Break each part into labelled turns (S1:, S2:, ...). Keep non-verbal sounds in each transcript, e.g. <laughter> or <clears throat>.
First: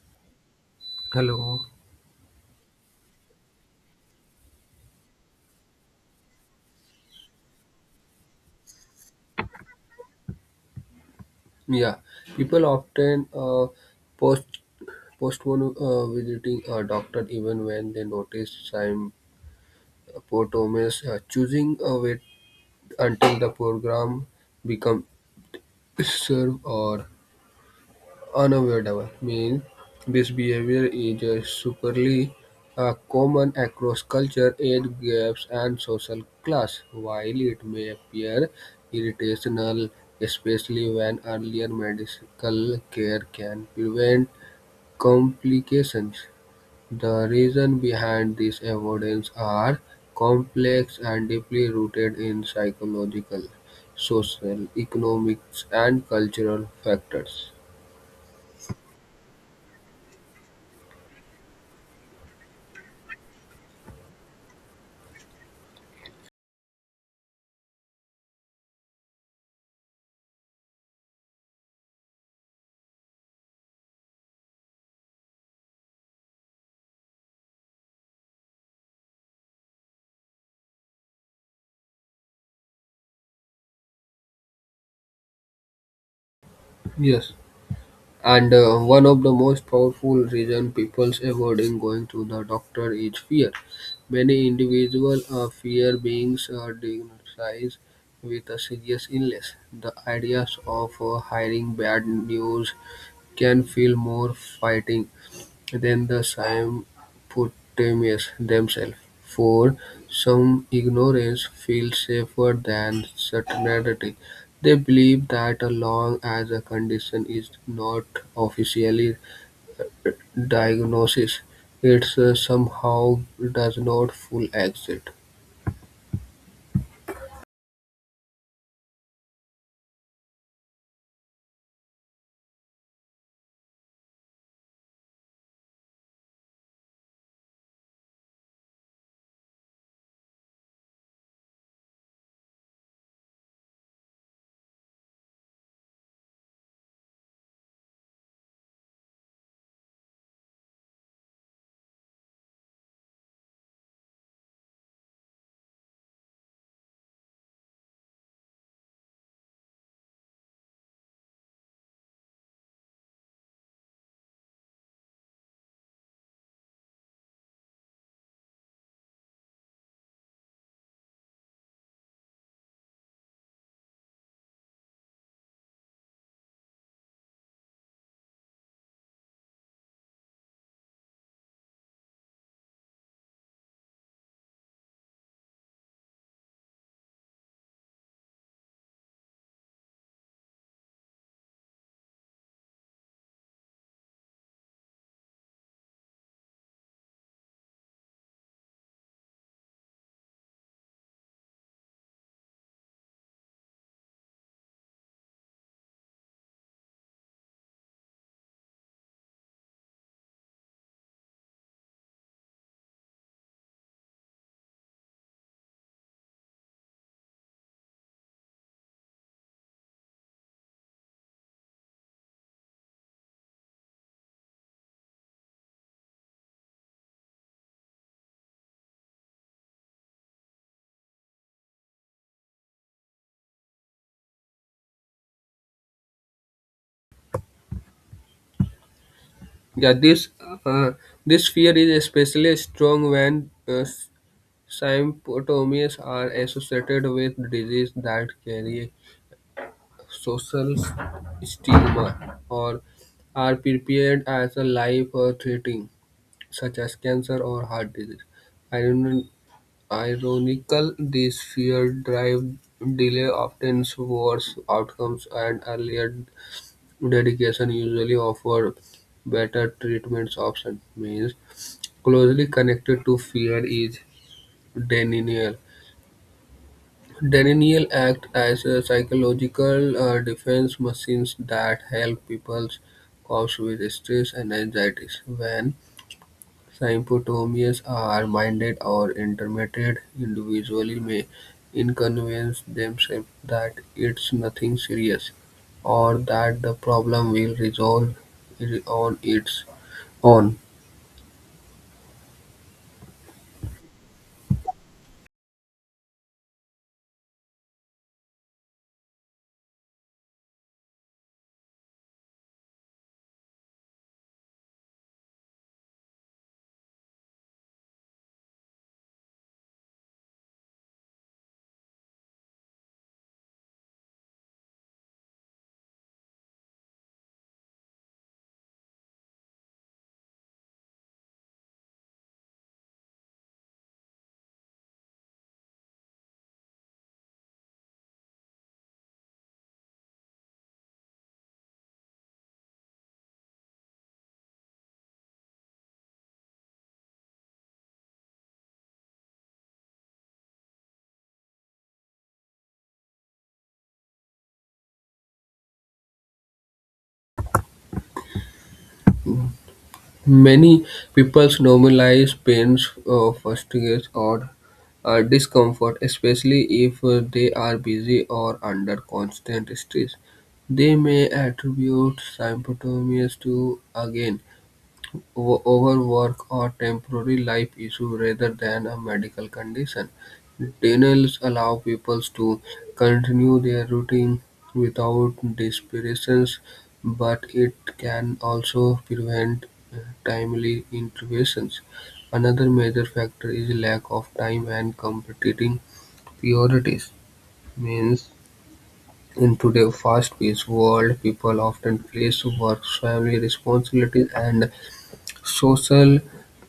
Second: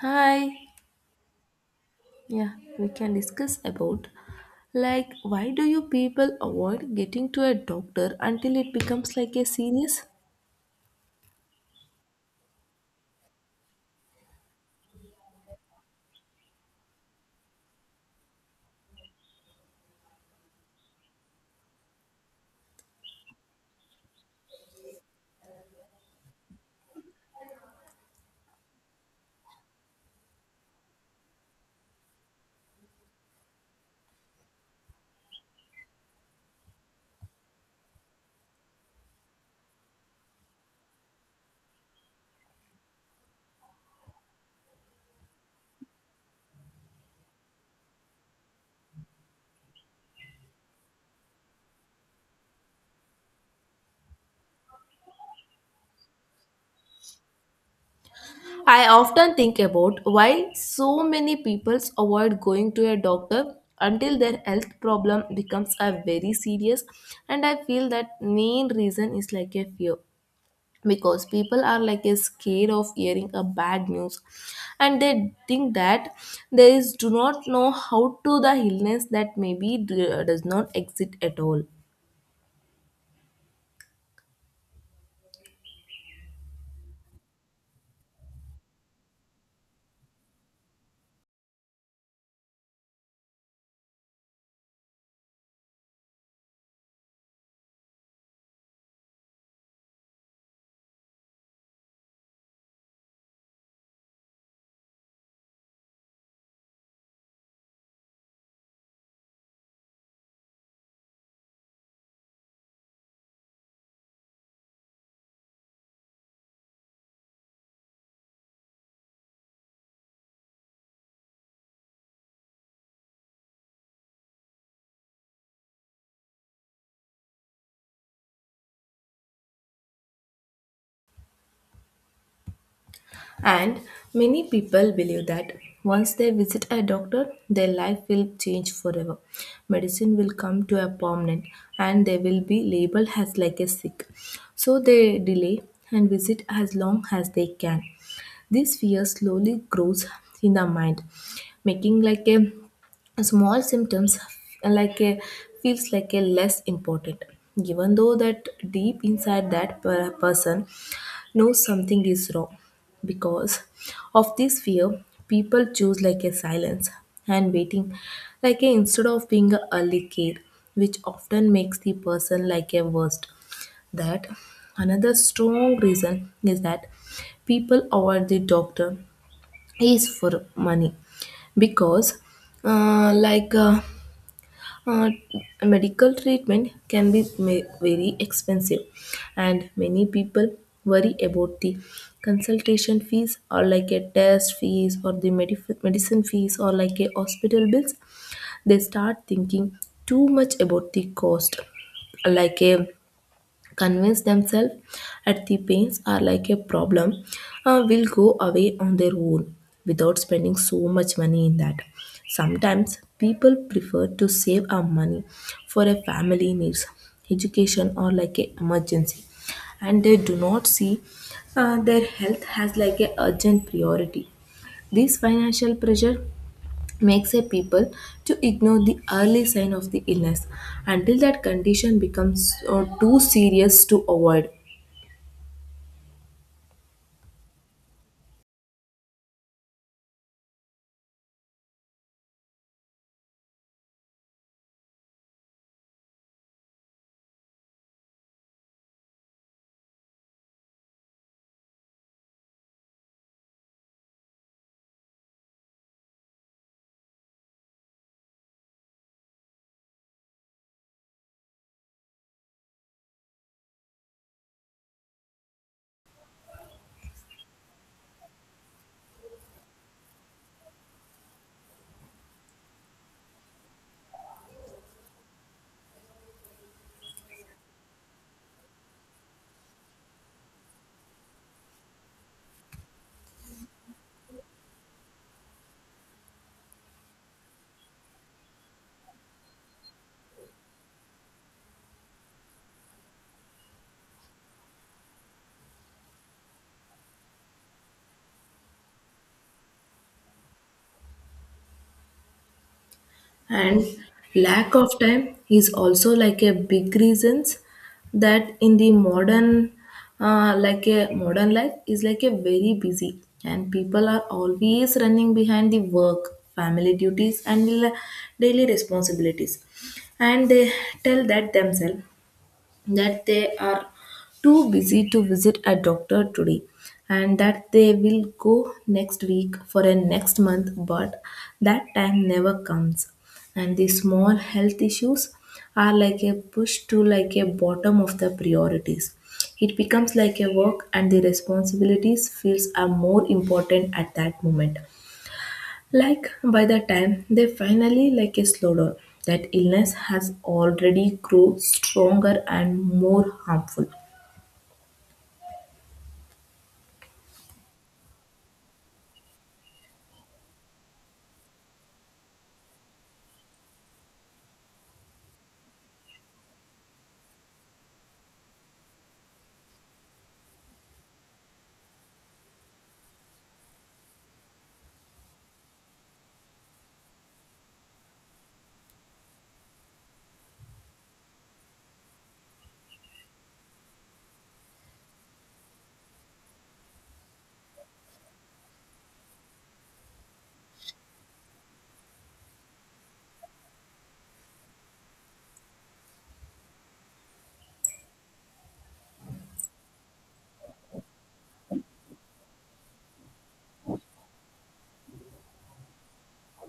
S1: Hi.
S2: Hello.
S1: Yeah, we can discuss about like why do you people avoid getting to a doctor until it becomes like a serious?
S2: Yeah, people often post postpone visiting a doctor even when they notice sign symptoms. Choosing a wait until the program becomes served or unavoidable, means this behavior is superly common across culture, age gaps, and social class. While it may appear irritational, especially when earlier medical care can prevent complications, the reason behind this avoidance are complex and deeply rooted in psychological, social, economics, and cultural factors.
S1: I often think about why so many people avoid going to a doctor until their health problem becomes a very serious, and I feel that main reason is like a fear, because people are like a scared of hearing a bad news and they think that they is do not know how to the illness that maybe does not exist at all.
S2: Yes. And One of the most powerful reasons people's avoiding going to the doctor is fear. Many individuals fear being diagnosed with a serious illness. The ideas of hearing bad news can feel more fighting then the Symphotamians themselves, for some ignorance feels safer than certainty. They believe that as long as a condition is not officially diagnosed, it somehow does not full exit.
S1: And many people believe that once they visit a doctor their life will change forever, medicine will come to a permanent and they will be labeled as like a sick, so they delay and visit as long as they can. This fear slowly grows in the mind, making like a small symptoms like a feels like a less important, even though that deep inside that person knows something is wrong. Because of this fear, people choose like a silence and waiting, like a instead of being a early care, which often makes the person like a worst. That another strong reason is that people avoid the doctor is for money, because uh, like uh, uh, medical treatment can be very expensive, and many people worry about the consultation fees or like a test fees or the medicine fees or like a hospital bills. They start thinking too much about the cost, like a convince themselves that the pains are like a problem, will go away on their own without spending so much money in that. Sometimes people prefer to save our money for a family needs, education or like a emergency, and they do not see their health as like a urgent priority. This financial pressure makes a people to ignore the early sign of the illness until that condition becomes too serious to avoid.
S2: Yeah, uh, this fear is especially strong when symptoms are associated with disease that carry social stigma or are prepared as a life or threatening, such as cancer or heart disease. Iron- Ironical, this fear drive delay often worse outcomes and earlier dedication usually offer better treatments option means closely connected to fear is denial. Denial acts as a psychological defense mechanism that helps people cope with stress and anxieties. When symptoms are mild or intermittent, individuals may inconvince themselves that it's nothing serious or that the problem will resolve on its own.
S1: And lack of time is also like a big reasons. That in the modern like a modern life is like a very busy, and people are always running behind the work, family duties and daily responsibilities, and they tell that themselves that they are too busy to visit a doctor today, and that they will go next week for a next month, but that time never comes, and the small health issues are like a push to like a bottom of the priorities. It becomes like a work, and the responsibilities feels are more important at that moment, like by the time they finally like a slow down, that illness has already grown stronger and more harmful.
S2: Many people normalize pains fatigue, or discomfort, especially if they are busy or under constant stress. They may attribute symptoms to, again, overwork or temporary life issue rather than a medical condition. Denials allow people to continue their routine without desperation, but it can also prevent uh, timely interventions. Another major factor is lack of time and competing priorities. Means in today's fast-paced world, people often place work, family responsibilities, and social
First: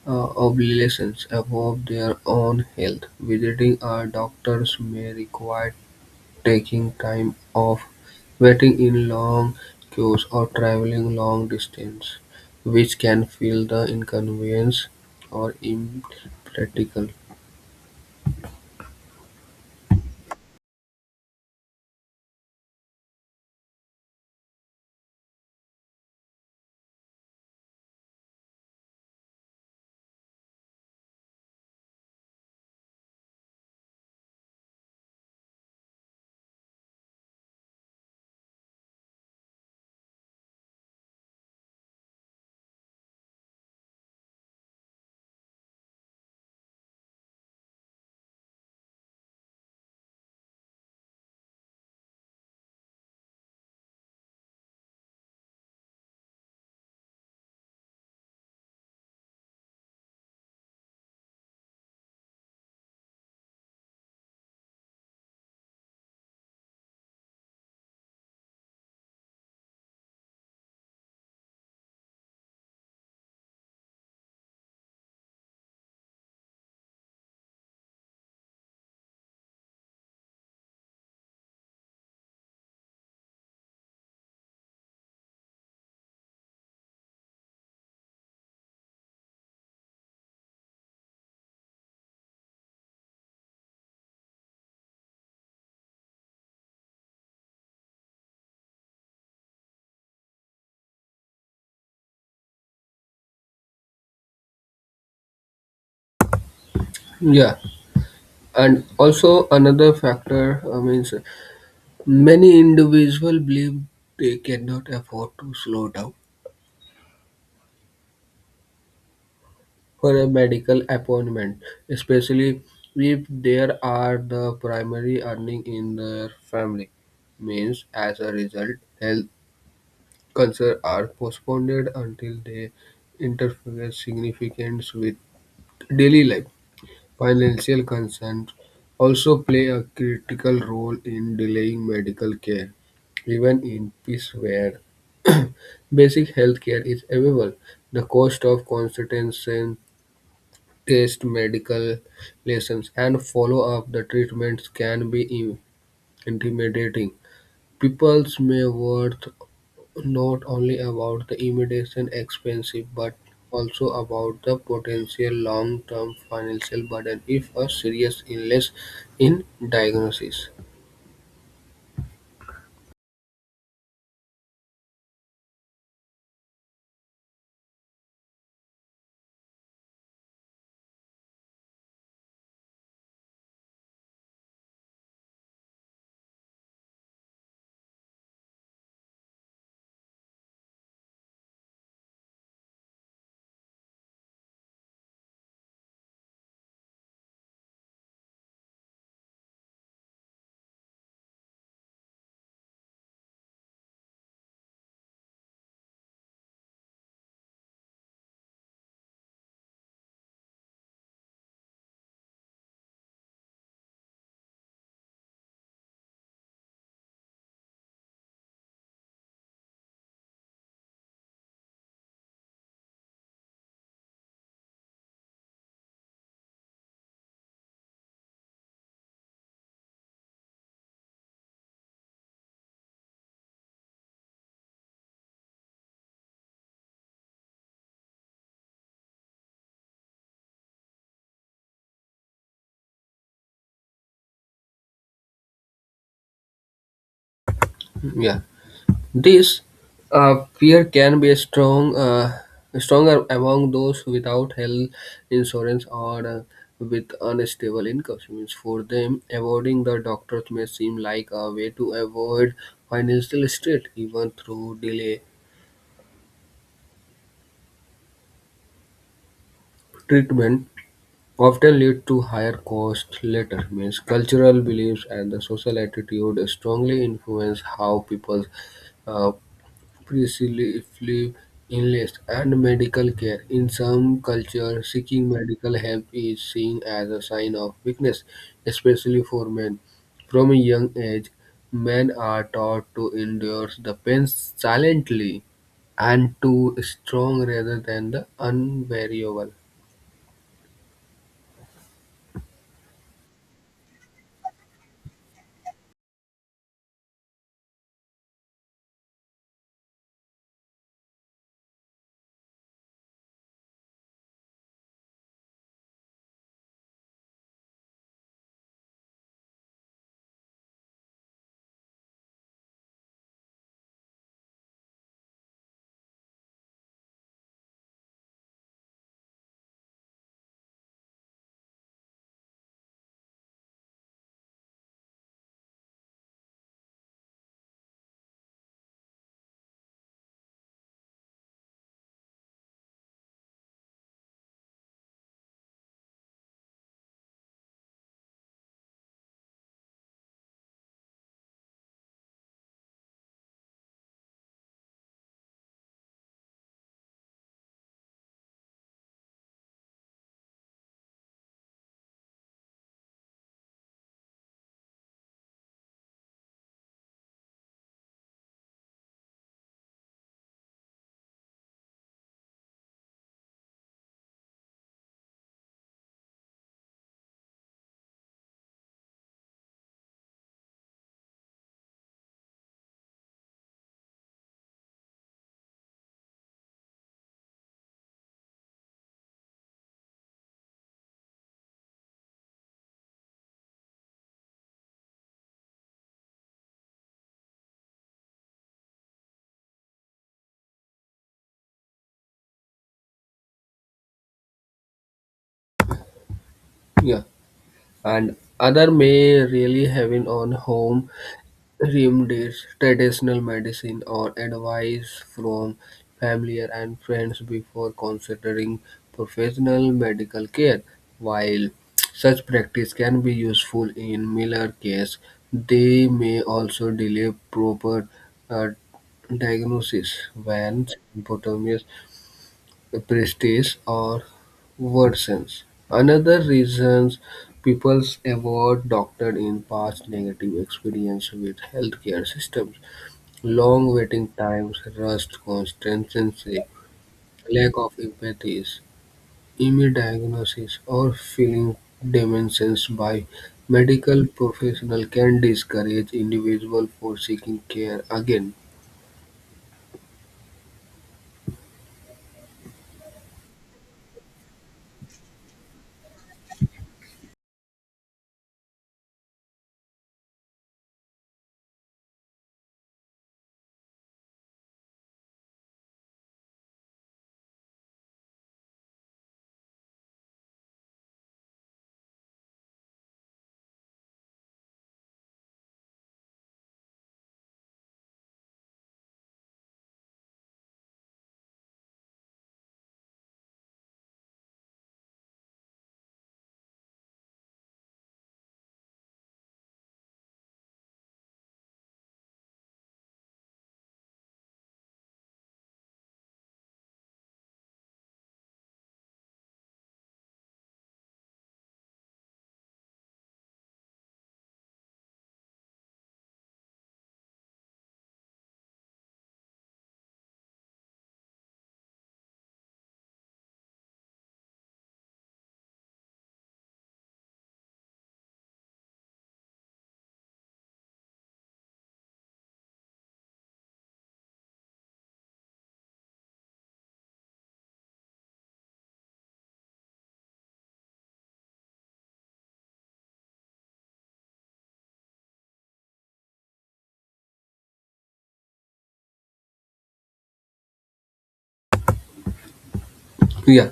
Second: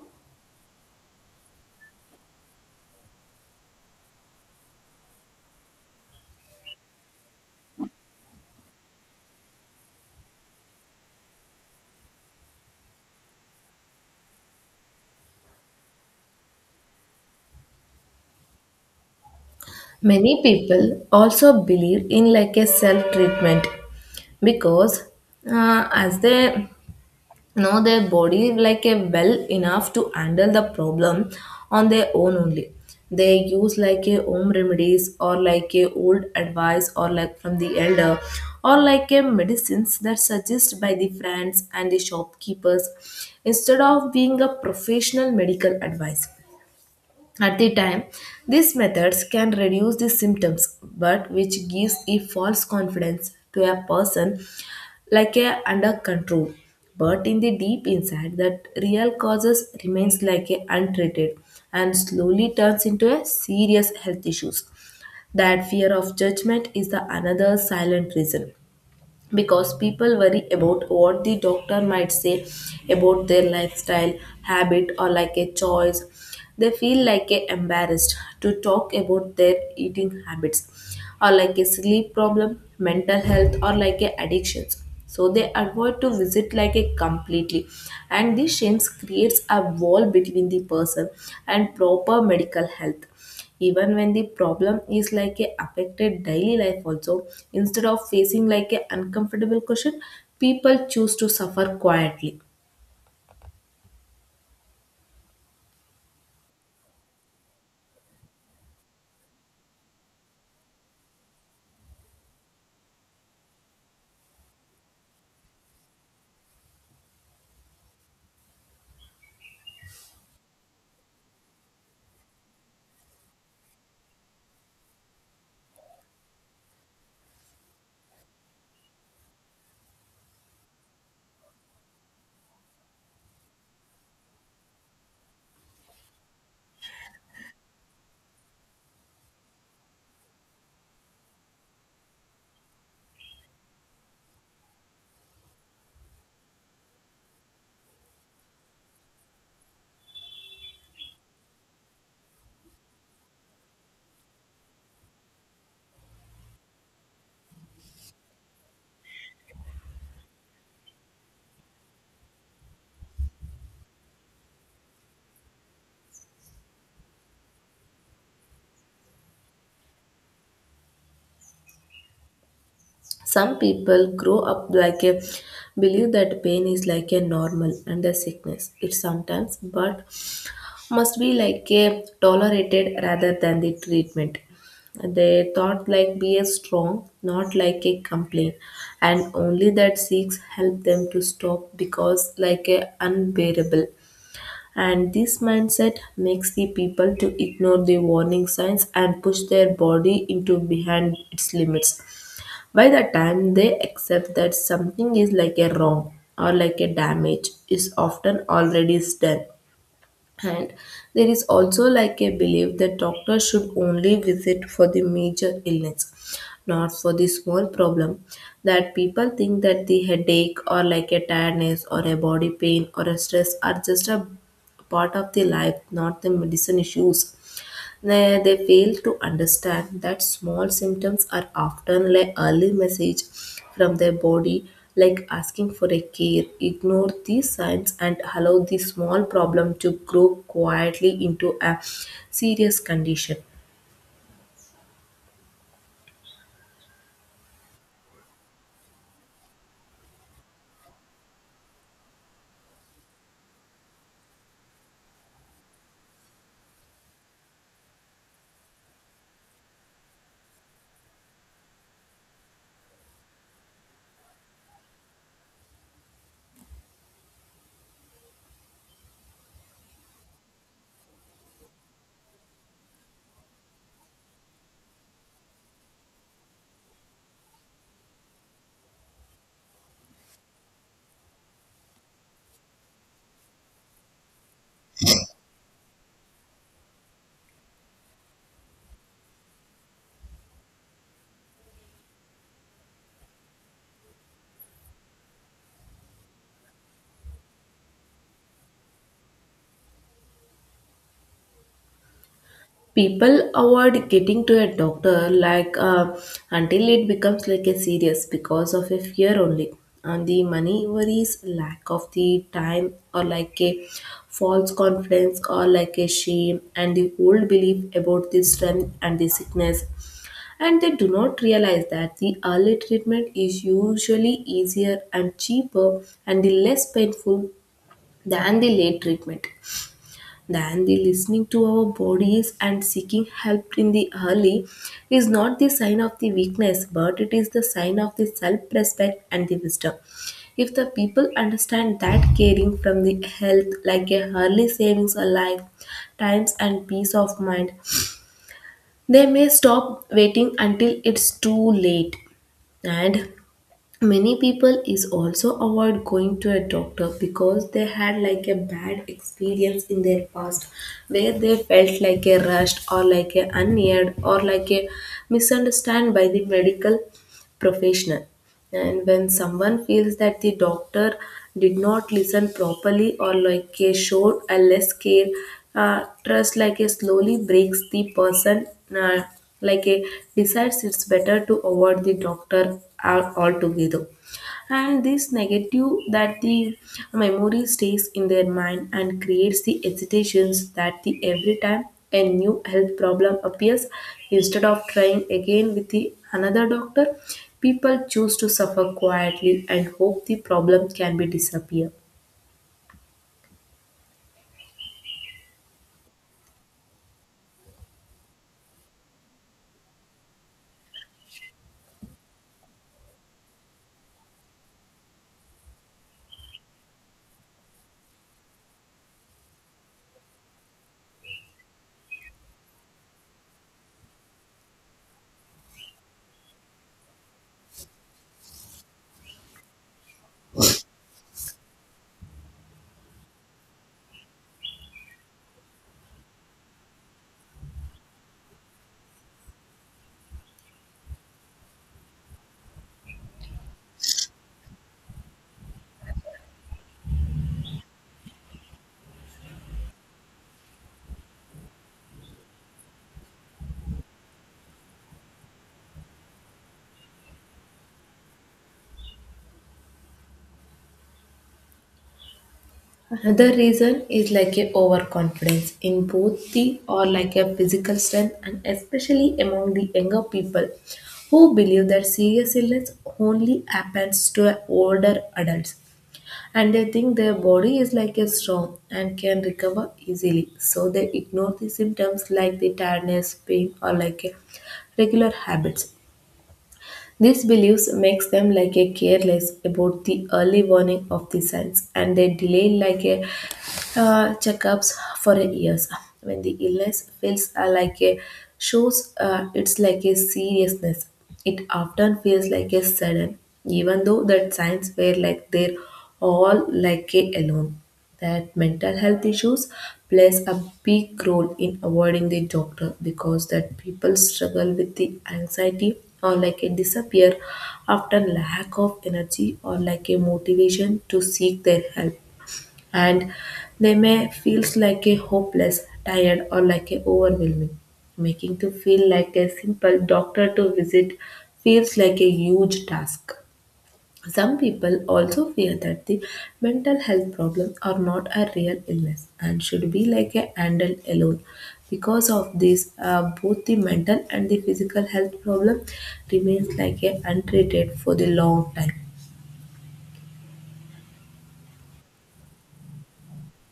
S2: obligations above their own health. Visiting a doctor's may require taking time off, waiting in long queues, or traveling long distance, which can feel the inconvenience or impractical.
S1: Many people also believe in like a self treatment, because as they know their body like a well enough to handle the problem on their own only, they use like a home remedies or like a old advice or like from the elder or like a medicines that suggest by the friends and the shopkeepers, instead of being a professional medical advice. At the time, these methods can reduce the symptoms, but which gives a false confidence to a person like a under control. But in the deep inside, that real causes remains like a untreated and slowly turns into a serious health issues. That fear of judgment is the another silent reason, because people worry about what the doctor might say about their lifestyle, habit or like a choice. They feel like a embarrassed to talk about their eating habits or like a sleep problem, mental health or like a addictions, so they avoid to visit like a completely, and this shame creates a wall between the person and proper medical health, even when the problem is like a affected daily life also. Instead of facing like a uncomfortable question, people choose to suffer quietly.
S2: Yeah, and also another factor means many individuals believe they cannot afford to slow down for a medical appointment, especially if there are the primary earning in their family. Means as a result, health concerns are postponed until they interfere significance with daily life. Financial concerns also play a critical role in delaying medical care, even in peace where <clears throat> basic health care is available. The cost of consultation test medical lessons, and follow up the treatments can be intimidating. People's may worth not only about the immediate expense but also about the potential long-term financial burden if a serious illness in diagnosis.
S1: Some people grow up like a believe that pain is like a normal and a sickness it sometimes, but must be like a tolerated rather than the treatment. They thought like be a strong, not like a complaint, and only that seeks help them to stop because like a unbearable. And this mindset makes the people to ignore the warning signs and push their body into behind its limits. By the time they accept that something is like a wrong or like a damage is often already done. And there is also like a belief that doctors should only visit for the major illness, not for the small problem. That people think that the headache or like a tiredness or a body pain or a stress are just a part of the life, not the medicine issues. They fail to understand that small symptoms are often like early message from their body, like asking for a care. Ignore these signs and allow the small problem to grow quietly into a serious condition.
S2: Hmm. Yeah. This fear can be stronger among those without health insurance or with unstable incomes. Means for them, avoiding the doctors may seem like a way to avoid financial strain, even through delay treatment. Often lead to higher costs later. Means cultural beliefs and the social attitude strongly influence how people uh, precisely illness and medical care. In some cultures, seeking medical help is seen as a sign of weakness, especially for men. From a young age, men are taught to endure the pain silently and to strong rather than the unbearable.
S1: People avoid getting to a doctor like until it becomes like a serious because of a fear only, and the money worries, lack of the time or like a false confidence or like a shame and the old belief about the strength and the sickness. And they do not realize that the early treatment is usually easier and cheaper and the less painful than the late treatment. Then the listening to our bodies and seeking help in the early is not the sign of the weakness, but it is the sign of the self-respect and the wisdom. If the people understand that caring from the health like a early savings a life, times and peace of mind, they may stop waiting until it's too late. And many people is also avoid going to a doctor because they had like a bad experience in their past, where they felt like a rushed or like a unheard or like a misunderstood by the medical professional. And when someone feels that the doctor did not listen properly or like a showed a less care, trust like a slowly breaks the person, uh, like a decides it's better to avoid the doctor altogether. And this negative, that the memory stays in their mind and creates the hesitations that the every time a new health problem appears, instead of trying again with the another doctor, people choose to suffer quietly and hope the problem can be disappear.
S2: Yeah, and other may really having on home remedies, traditional medicine, or advice from familiar and friends before considering professional medical care. While such practice can be useful in Miller case, they may also delay proper uh, diagnosis when symptoms prestige or worsens. Another reasons people avoid doctor in past negative experience with healthcare systems, long waiting times, rust constancy, lack of empathy, immunodiagnosis, or feeling dimensions by medical professional can discourage individual for seeking care again.
S1: Another reason is like a overconfidence in both the or like a physical strength, and especially among the younger people who believe that serious illness only happens to older adults, and they think their body is like a strong and can recover easily, so they ignore the symptoms like the tiredness, pain or like a regular habits. These beliefs makes them like a careless about the early warning of the signs, and they delay like a checkups for a years. When the illness feels like a shows, it's like a seriousness. It often feels like a sudden, even though that signs were like they're all like a alone. That mental health issues plays a big role in avoiding the doctor, because that people struggle with the anxiety or like a disappear, often lack of energy or like a motivation to seek their help. And they may feels like a hopeless, tired or like a overwhelming, making to feel like a simple doctor to visit feels like a huge task. Some people also fear that the mental health problems are not a real illness and should be like a handled alone. Because of this both the mental and the physical health problem remains like a untreated for the long time.
S2: Yeah.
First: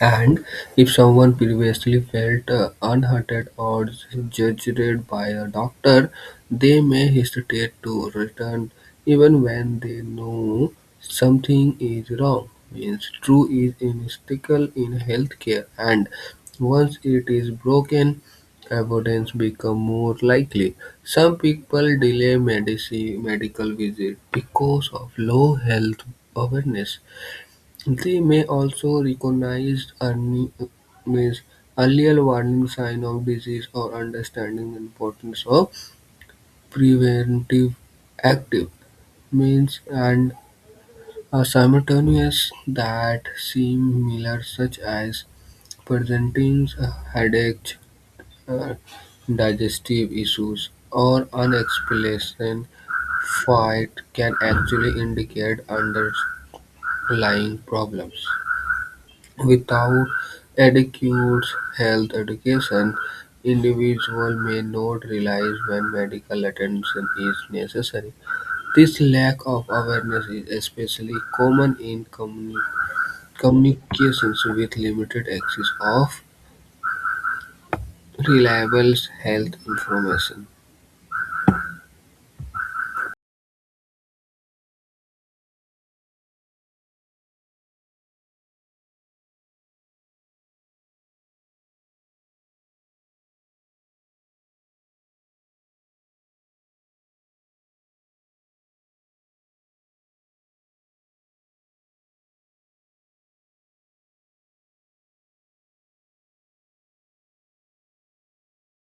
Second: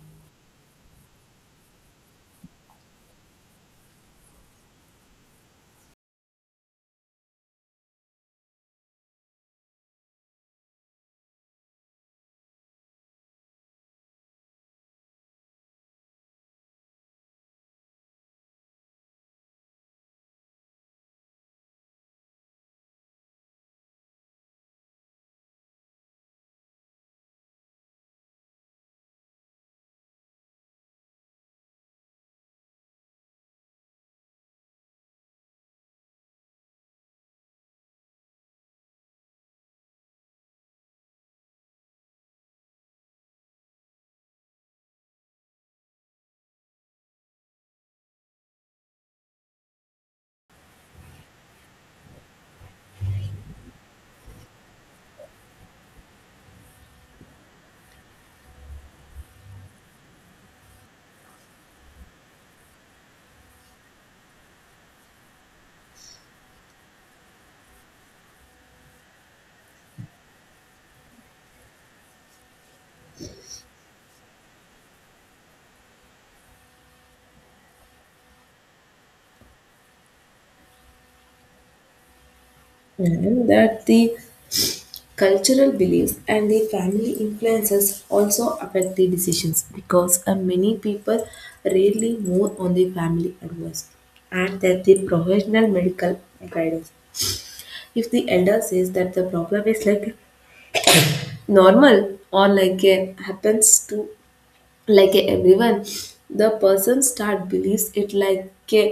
S2: And if someone previously felt unwanted or judged by a doctor, they may hesitate to return even when they know something is wrong. Means true is inevitable in healthcare, and once it is broken, avoidance become more likely. Some people delay medical visit because of low health awareness. They may also recognize early, means earlier warning signs of disease or understanding the importance of preventive active means and are simultaneous that seem similar such as presenting headaches, uh, digestive issues, or unexplained fight can actually indicate underlying problems. Without adequate health education, individuals may not realize when medical attention is necessary. This lack of awareness is especially common in communications with limited access of reliable health information.
S1: And that the cultural beliefs and the family influences also affect the decisions, because many people rarely move on the family advice and that the professional medical guidance. If the elder says that the problem is like normal or like a happens to like a everyone, the person start believes it like a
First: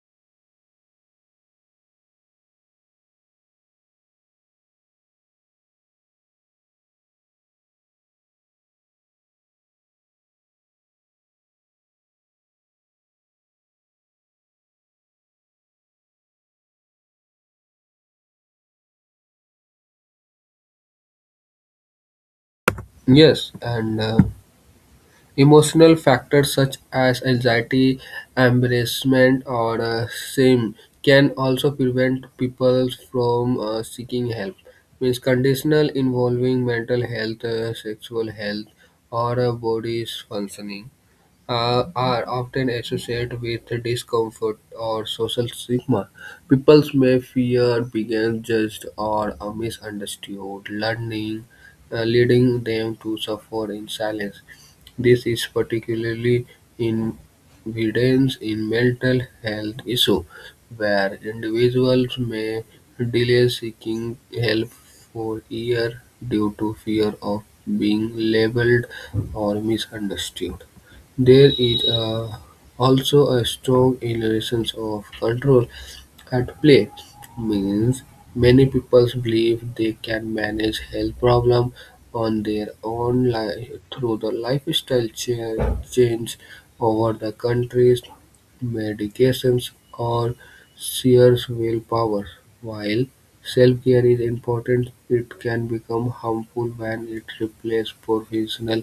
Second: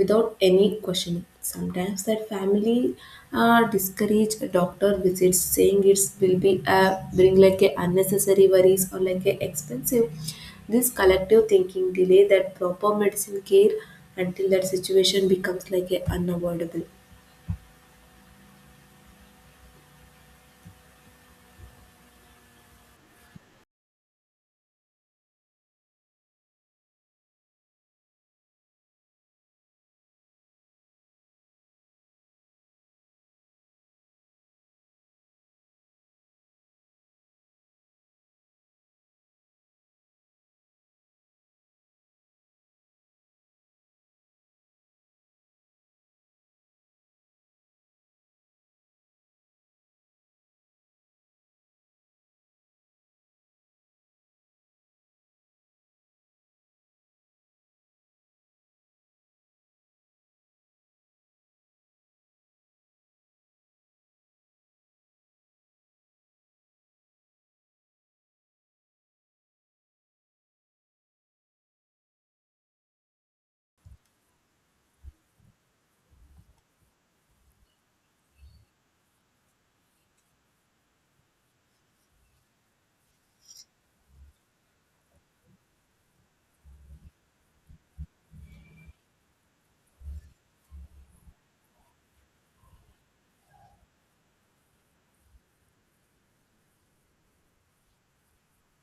S1: without any questioning. Sometimes that family discourage a doctor visits, saying it will be bring like a unnecessary worries or like a expensive. This collective thinking delay that proper medicine care until that situation becomes like a unavoidable.
S2: Yes, and emotional factors such as anxiety, embarrassment, or shame can also prevent people from seeking help. Means conditional involving mental health, sexual health, or body's functioning are often associated with discomfort or social stigma. People may fear being judged or are misunderstood, learning, leading them to suffer in silence. This is particularly in evidence in mental health issues, where individuals may delay seeking help for years due to fear of being labeled or misunderstood. There is also a strong illusions of control at play, means many people believe they can manage health problem on their own through the lifestyle change over the countries, medications or sheer willpower. While self-care is important, it can become harmful when it replaces professional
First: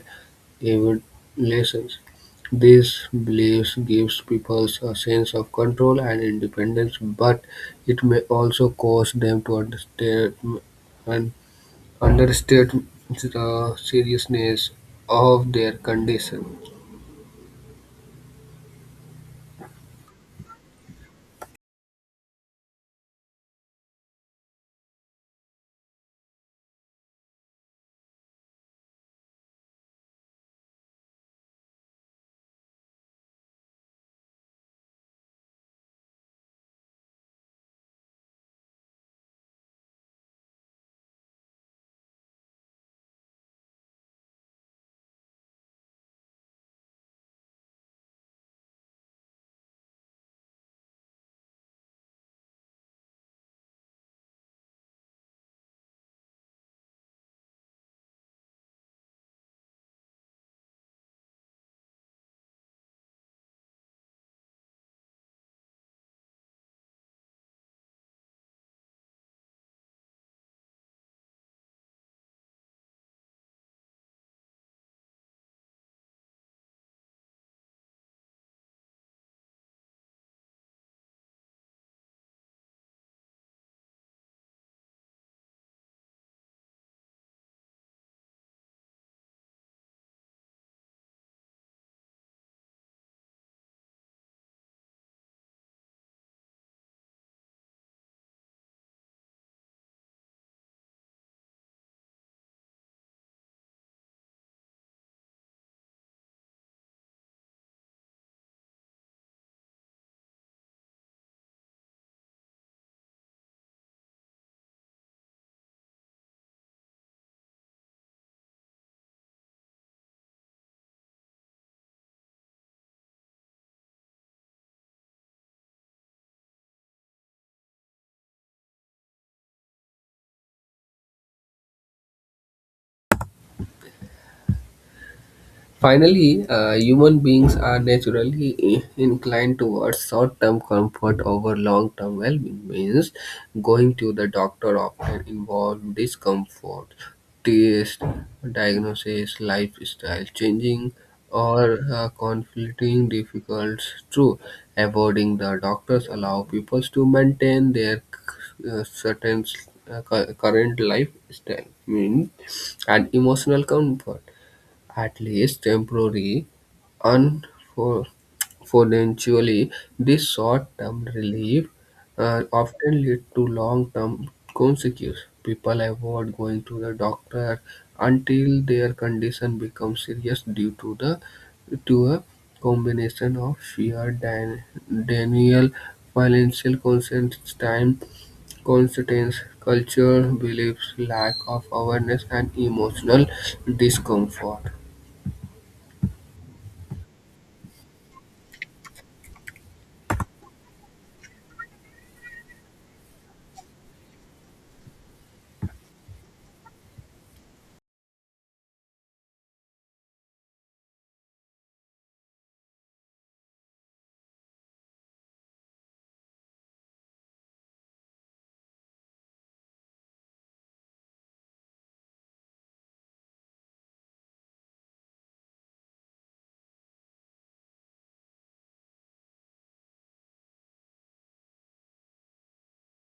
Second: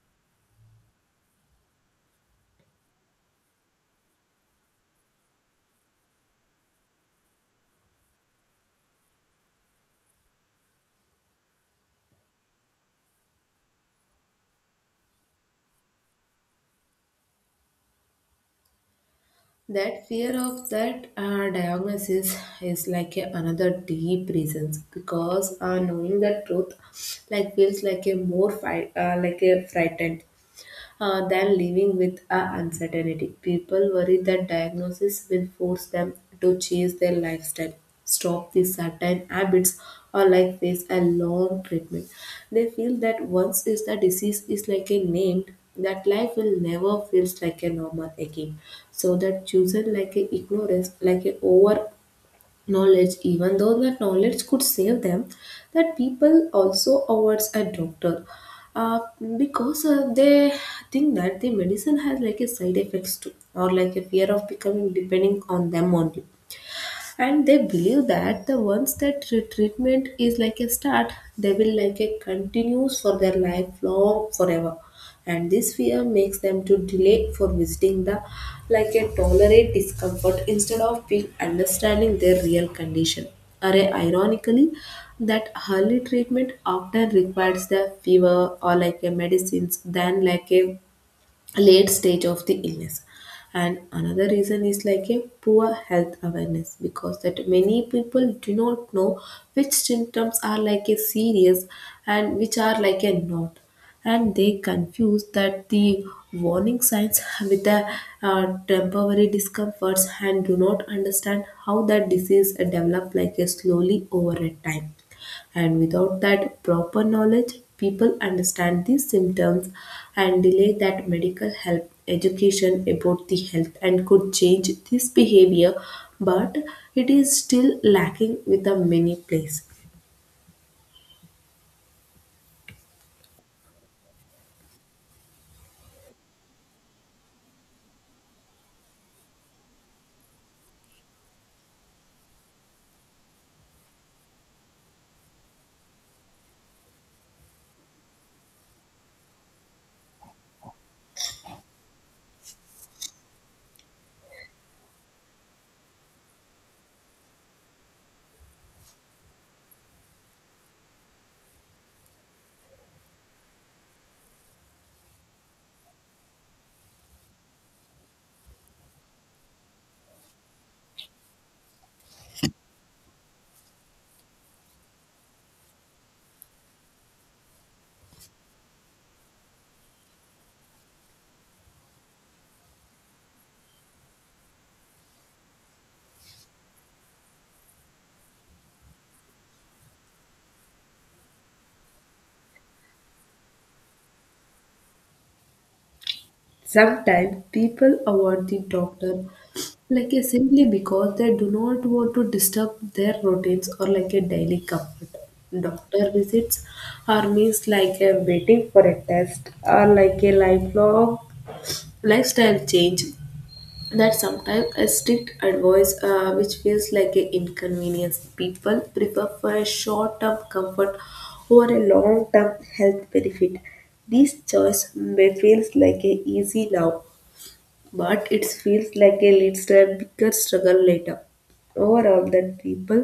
S2: Evanescence. This belief gives people a sense of control and independence, but it may also cause them to understand and underestimate the seriousness of their condition.
S1: That fear of that diagnosis is like a another deep reasons, because knowing the truth like feels like a more fight like a frightened than living with a uncertainty. People worry that diagnosis will force them to change their lifestyle, stop the certain habits, or like face a long treatment. They feel that once is the disease is like a named, that life will never feels like a normal again. So that chosen like a ignorance, like a over knowledge, even though that knowledge could save them, that people also awards a doctor uh, because they think that the medicine has like a side effects too, or like a fear of becoming depending on them only and they believe that the once that treatment is like a start they will like a continues for their life long forever and this fear makes them to delay for visiting the like a tolerate discomfort instead of being understanding their real condition. Array, ironically, that early treatment often requires the fever or like a medicines than like a late stage of the illness and another reason is like a poor health awareness because that many people do not know which symptoms are like a serious and which are like a not and they confuse that the warning signs with the temporary discomforts and do not understand how that disease develop like a slowly over a time and without that proper knowledge, people understand these symptoms and delay that medical help. Education about the health and could change this behavior, but it is still lacking with a many place.
S2: Finally, human beings are naturally inclined towards short-term comfort over long-term well-being. Means going to the doctor often involves discomfort, taste, diagnosis, lifestyle changing, or conflicting difficulties. True, avoiding the doctors allow people to maintain their uh, certain current lifestyle means and emotional comfort at least temporarily. Unfortunately, this short-term relief often leads to long-term consequences. People avoid going to the doctor until their condition becomes serious due to the to a combination of fear, denial, financial constraints, time constraints, culture, beliefs, lack of awareness, and emotional discomfort.
S1: Sometimes people avoid the doctor like a simply because they do not want to disturb their routines or like a daily comfort. Doctor visits are means like a waiting for a test or like a lifelong lifestyle change that sometimes a strict advice which feels like an inconvenience people prefer for a short-term comfort over a long-term health benefit. This choice may feels like a easy now but it feels like a leads to a bigger struggle later. Overall that people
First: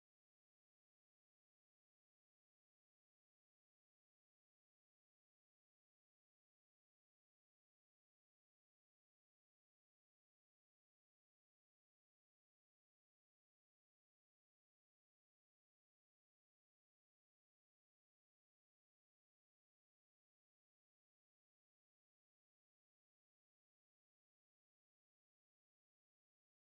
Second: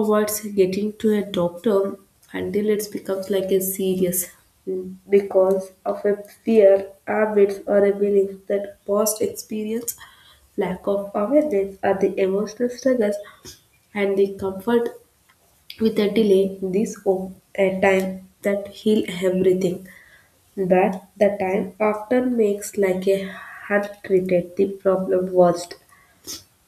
S1: avoids getting to a doctor until it becomes like a serious because of a fear, habits, or a belief that past experience, lack of awareness, or the emotional struggles and the comfort with a delay. This hope, a time that heal everything, but the time often makes like a hard treated the problem worst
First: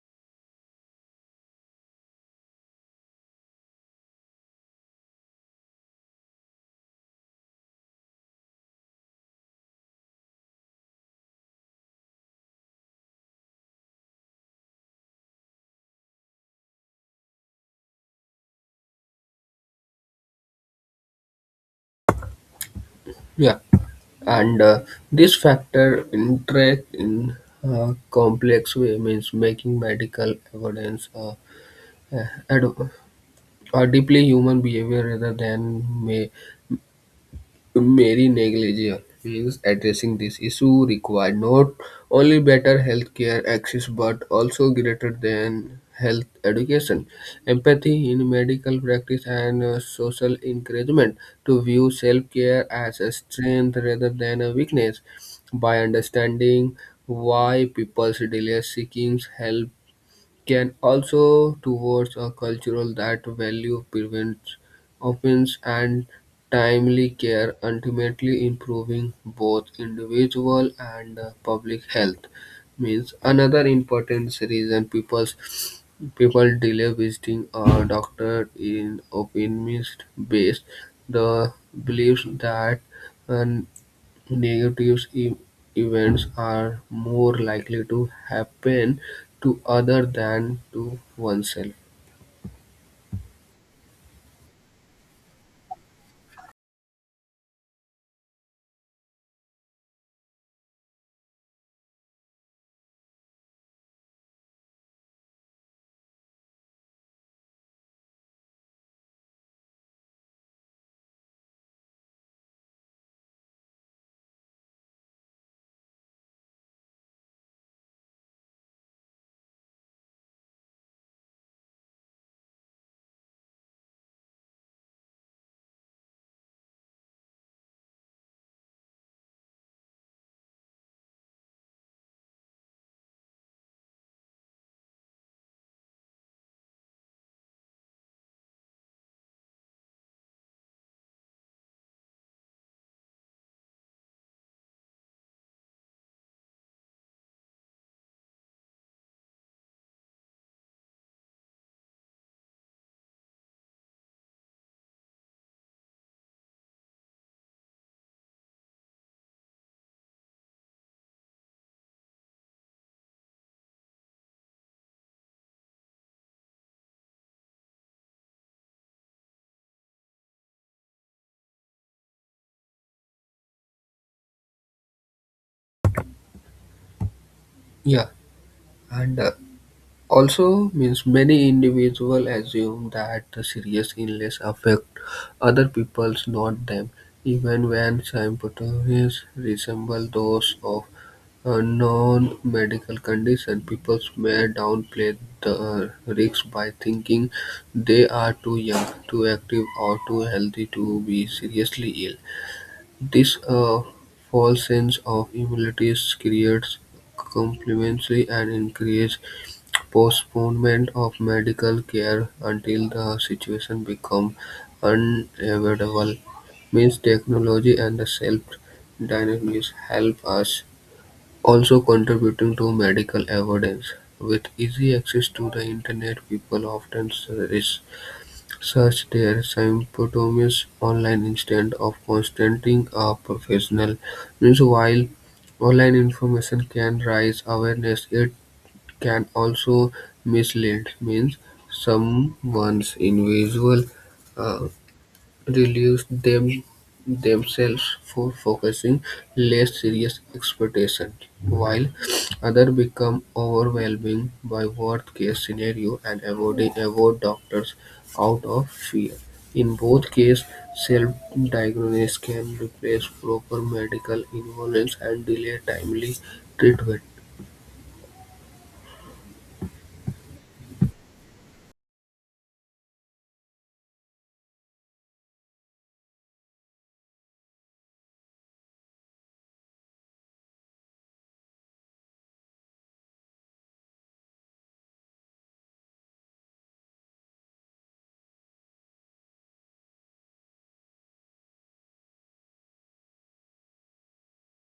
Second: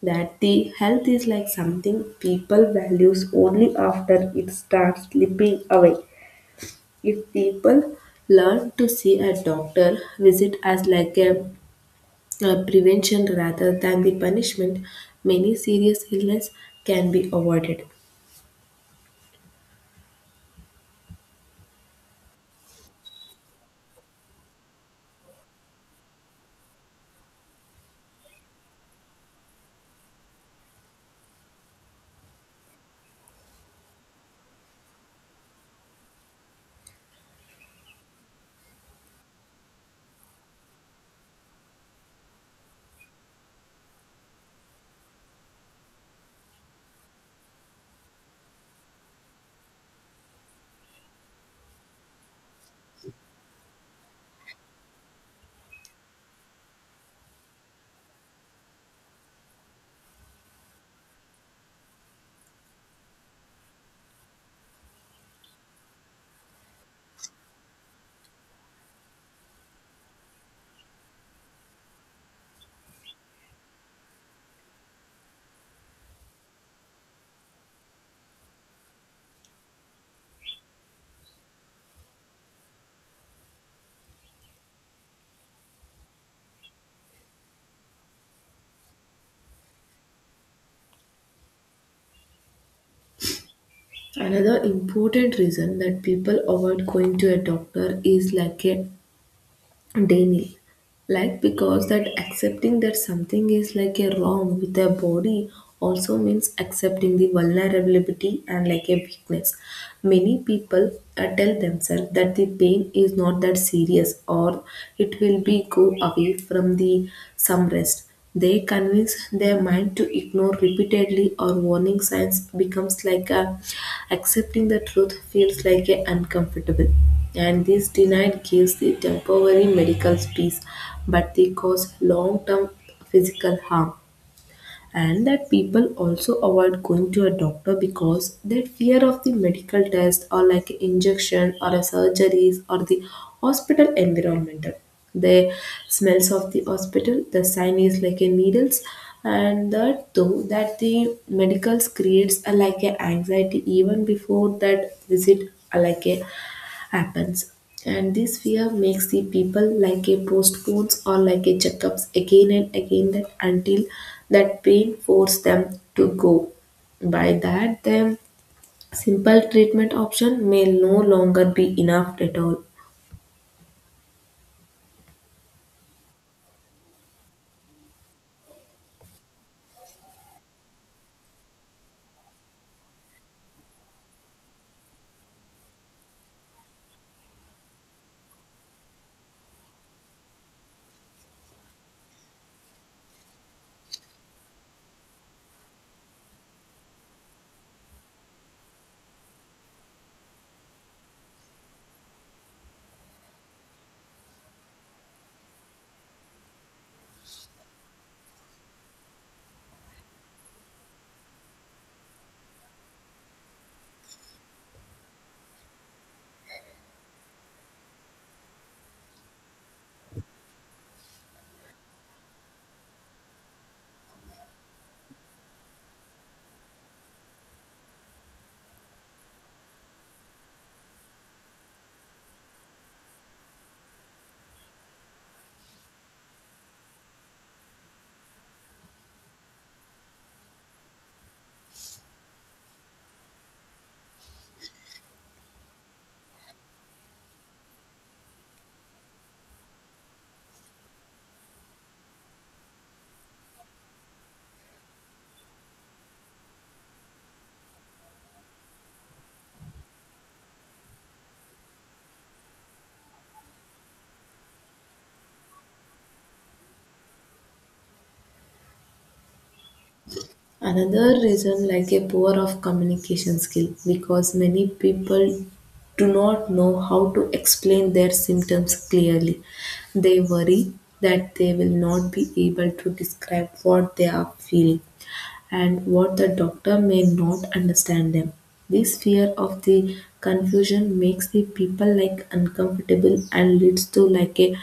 S1: that the health is like something people values only after it starts slipping away. If people learn to see a doctor visit as like a prevention rather than the punishment, many serious illness can be avoided.
S2: Yeah, and this factor interact in a complex way means making medical evidence uh, ad- a deeply human behavior rather than may Mary negligence means addressing this issue required not only better healthcare access but also greater than health education, empathy in medical practice, and social encouragement to view self-care as a strength rather than a weakness. By understanding why people delay seeking help can also towards a cultural that value prevents offense and timely care ultimately improving both individual and public health means another important reason people delay visiting a doctor in opinionist based the belief that an negative events are more likely to happen to other than to oneself.
S1: Another important reason that people avoid going to a doctor is like a daily like because that accepting that something is like a wrong with their body also means accepting the vulnerability and like a weakness. Many people tell themselves that the pain is not that serious or it will be go away from the some rest. They convince their mind to ignore repeatedly or warning signs becomes like a accepting the truth feels like a uncomfortable. And this denied gives the temporary medical peace, but they cause long-term physical harm and that people also avoid going to a doctor because they fear of the medical test or like injection or a surgeries or the hospital environment, the smells of the hospital, the sign is like a needles and that though that the medicals creates a like a anxiety even before that visit like a happens. And this fear makes the people like a postpones or like a checkups again and again that until that pain force them to go. By that, the simple treatment option may no longer be enough at all.
S2: Yeah, and also means many individuals assume that the serious illness affect other people's, not them, even when symptoms resemble those of a non-medical condition. People may downplay the risks by thinking they are too young, too active, or too healthy to be seriously ill. This false sense of immunity creates complacency and encourages postponement of medical care until the situation becomes unavoidable. Means technology and the self-diagnosis help us also contributing to medical evidence. With easy access to the internet, people often search their symptoms online instead of consulting a professional. Means while online information can raise awareness, it can also mislead. Means someone's invisible uh, release themselves for focusing less serious expectations, while others become overwhelmed by worst-case scenario and avoid doctors out of fear. In both cases, self-diagnosis can replace proper medical involvement and delay timely treatment.
S1: Another reason like a poor of communication skill because many people do not know how to explain their symptoms clearly. They worry that they will not be able to describe what they are feeling and what the doctor may not understand them. This fear of the confusion makes the people like uncomfortable and leads to like a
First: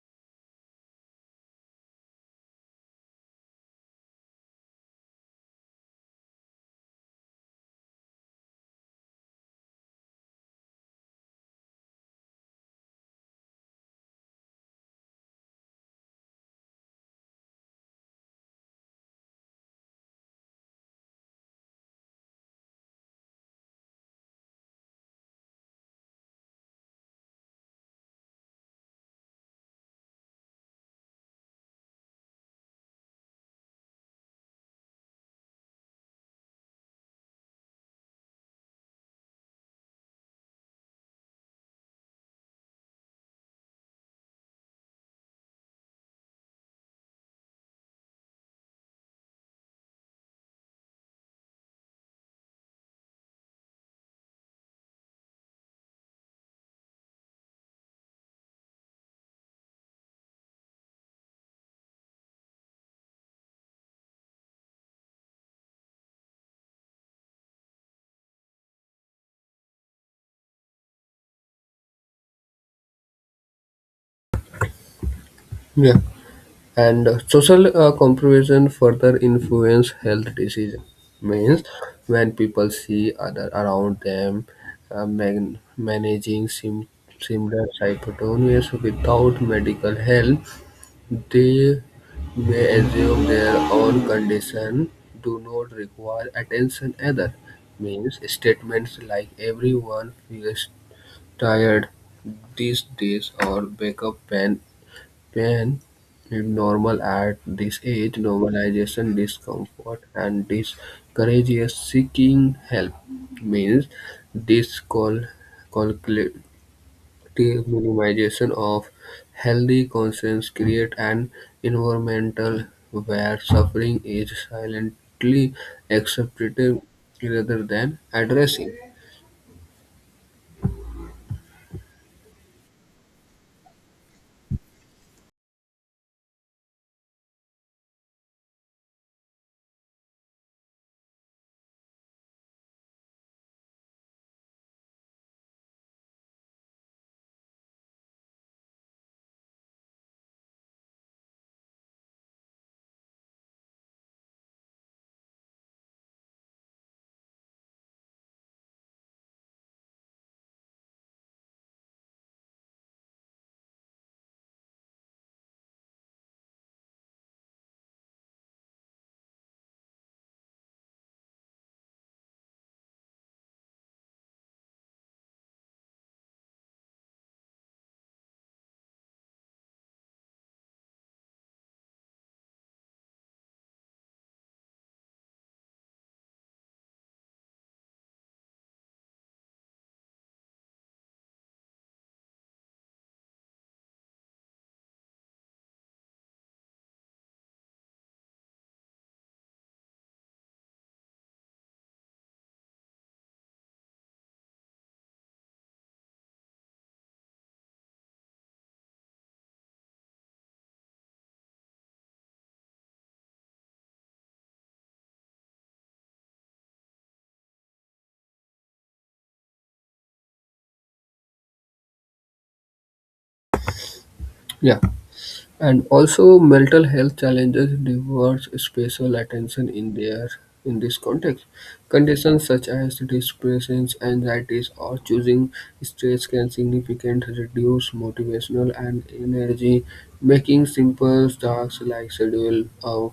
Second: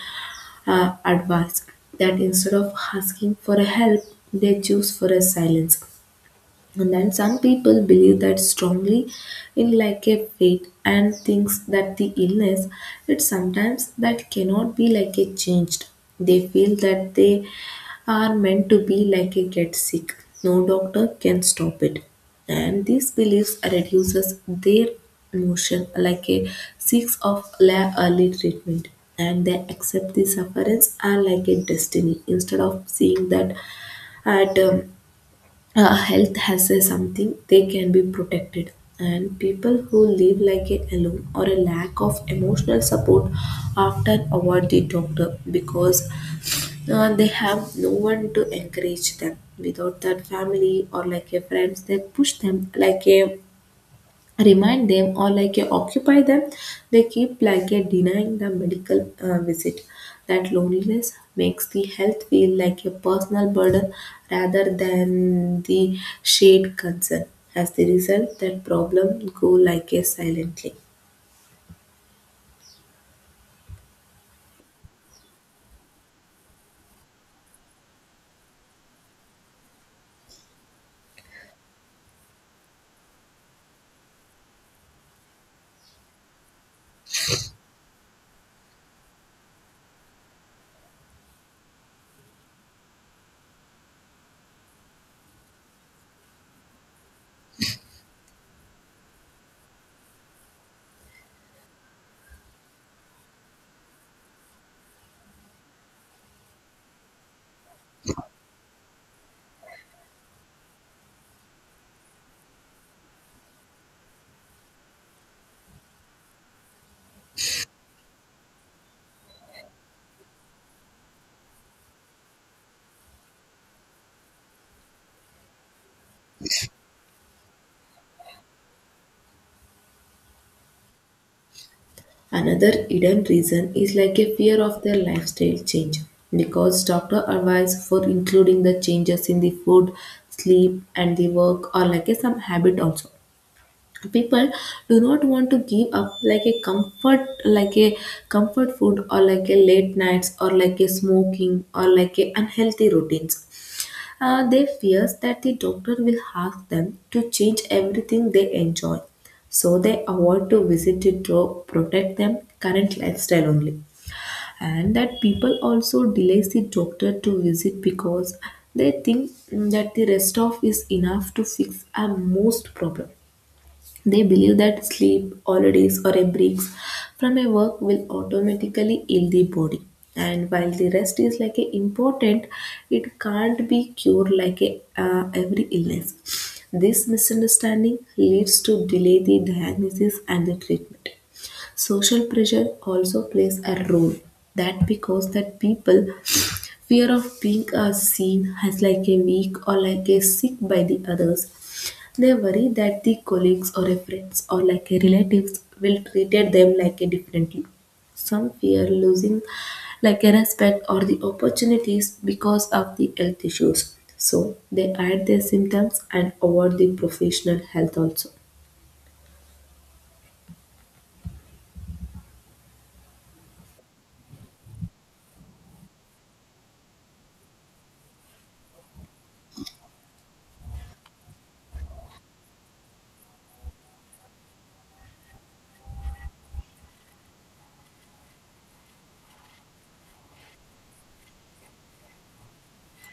S1: advice that instead of asking for a help they choose for a silence and then some people believe that strongly in like a fate and thinks that the illness it sometimes that cannot be like a changed. They feel that they are meant to be like a get sick. No doctor can stop it. And these beliefs reduces their emotion like a seeks of early treatment and they accept the sufferance are like a destiny instead of seeing that at health has a something they can be protected and people who live like a alone or a lack of emotional support often avoid the doctor because they have no one to encourage them without that family or like a friends they push them like a remind them or like occupy them they keep like denying the medical visit that loneliness makes the health feel like a personal burden rather than the shared concern as the result that problem go like a silently.
S2: Yeah, and social comparison further influence health decision means when people see other around them managing similar hypertonias without medical help they may assume their own condition do not require attention either means statements like everyone feels tired these days or "backup pain can normal at this age," normalization discomfort and discourages seeking help means discollective minimization of healthy conscience create an environmental where suffering is silently accepted rather than addressing.
S1: Another hidden reason is like a fear of their lifestyle change because doctor advice for including the changes in the food, sleep and the work or like a some habit also people do not want to give up like a comfort, like a comfort food or like a late nights or like a smoking or like a unhealthy routines. They fears that the doctor will ask them to change everything they enjoy so they avoid to visit it to protect them current lifestyle only. And that people also delays the doctor to visit because they think that the rest of is enough to fix a most problem. They believe that sleep, holidays, or a break from a work will automatically heal the body. And while the rest is like a important, it can't be cured like a, every illness. This misunderstanding leads to delay the diagnosis and the treatment. Social pressure also plays a role. That because that people fear of being seen as like a weak or like a sick by the others they worry that the colleagues or a friends or like a relatives will treat them like a differently. Some fear losing like a respect or the opportunities because of the health issues. So they hide their symptoms and avoid the professional health also.
S2: Yeah. And also mental health challenges deserve special attention in their in this context. Conditions such as depression, anxieties, or choosing stress can significantly reduce motivational and energy, making simple tasks like schedule a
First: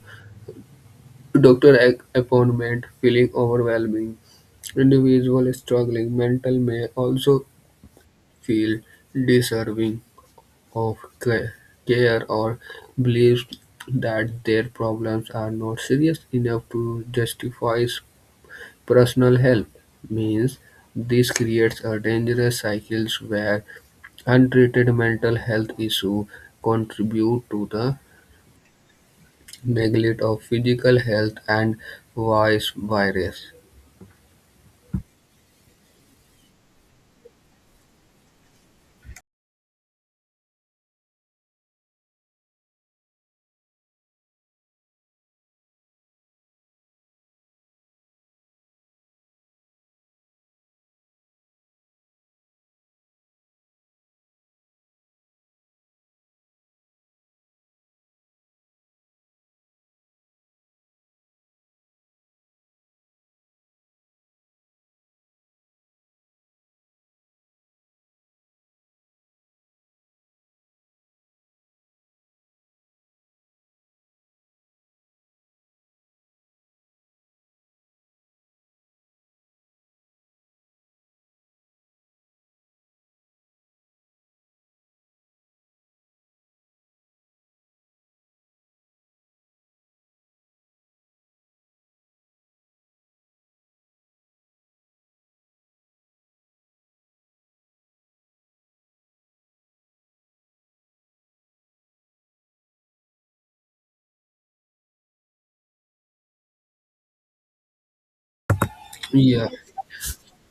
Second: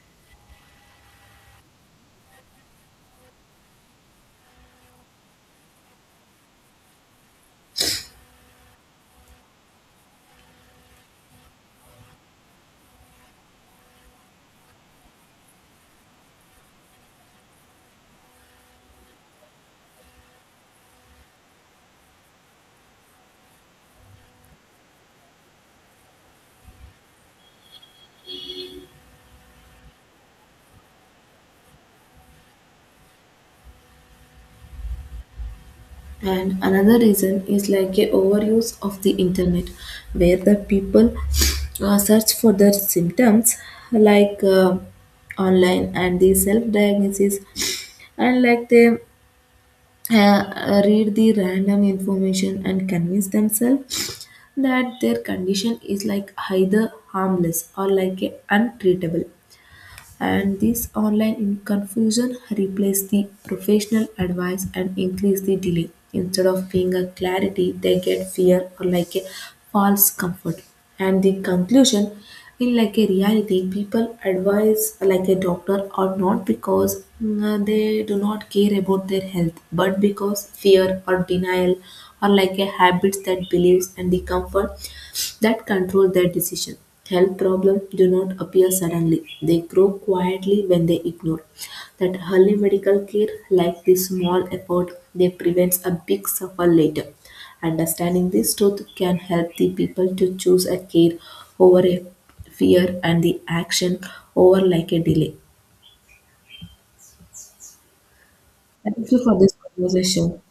S2: doctor appointment feeling overwhelming. Individuals struggling mental may also feel deserving of care or believes that their problems are not serious enough to justify personal help means this creates a dangerous cycle where untreated mental health issues contribute to the neglect of physical health and vice versa.
S1: And another reason is like a overuse of the internet, where the people search for their symptoms like online and the self diagnosis, and like they read the random information and convince themselves that their condition is like either harmless or like a untreatable and this online in confusion replaced the professional advice and increased the delay instead of being a clarity they get fear or like a false comfort. And the conclusion, in like a reality people advise like a doctor or not because they do not care about their health but because fear or denial or like a habits that believes and the comfort that control their decision. Health problems do not appear suddenly, they grow quietly when they ignore. That early medical care, like this small effort, they prevents a big suffer later. Understanding this truth can help the people to choose a care over a fear and the action over like a delay. Thank you for
S2: Yeah,
S1: this conversation.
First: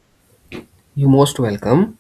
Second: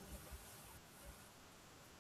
S2: you're most welcome.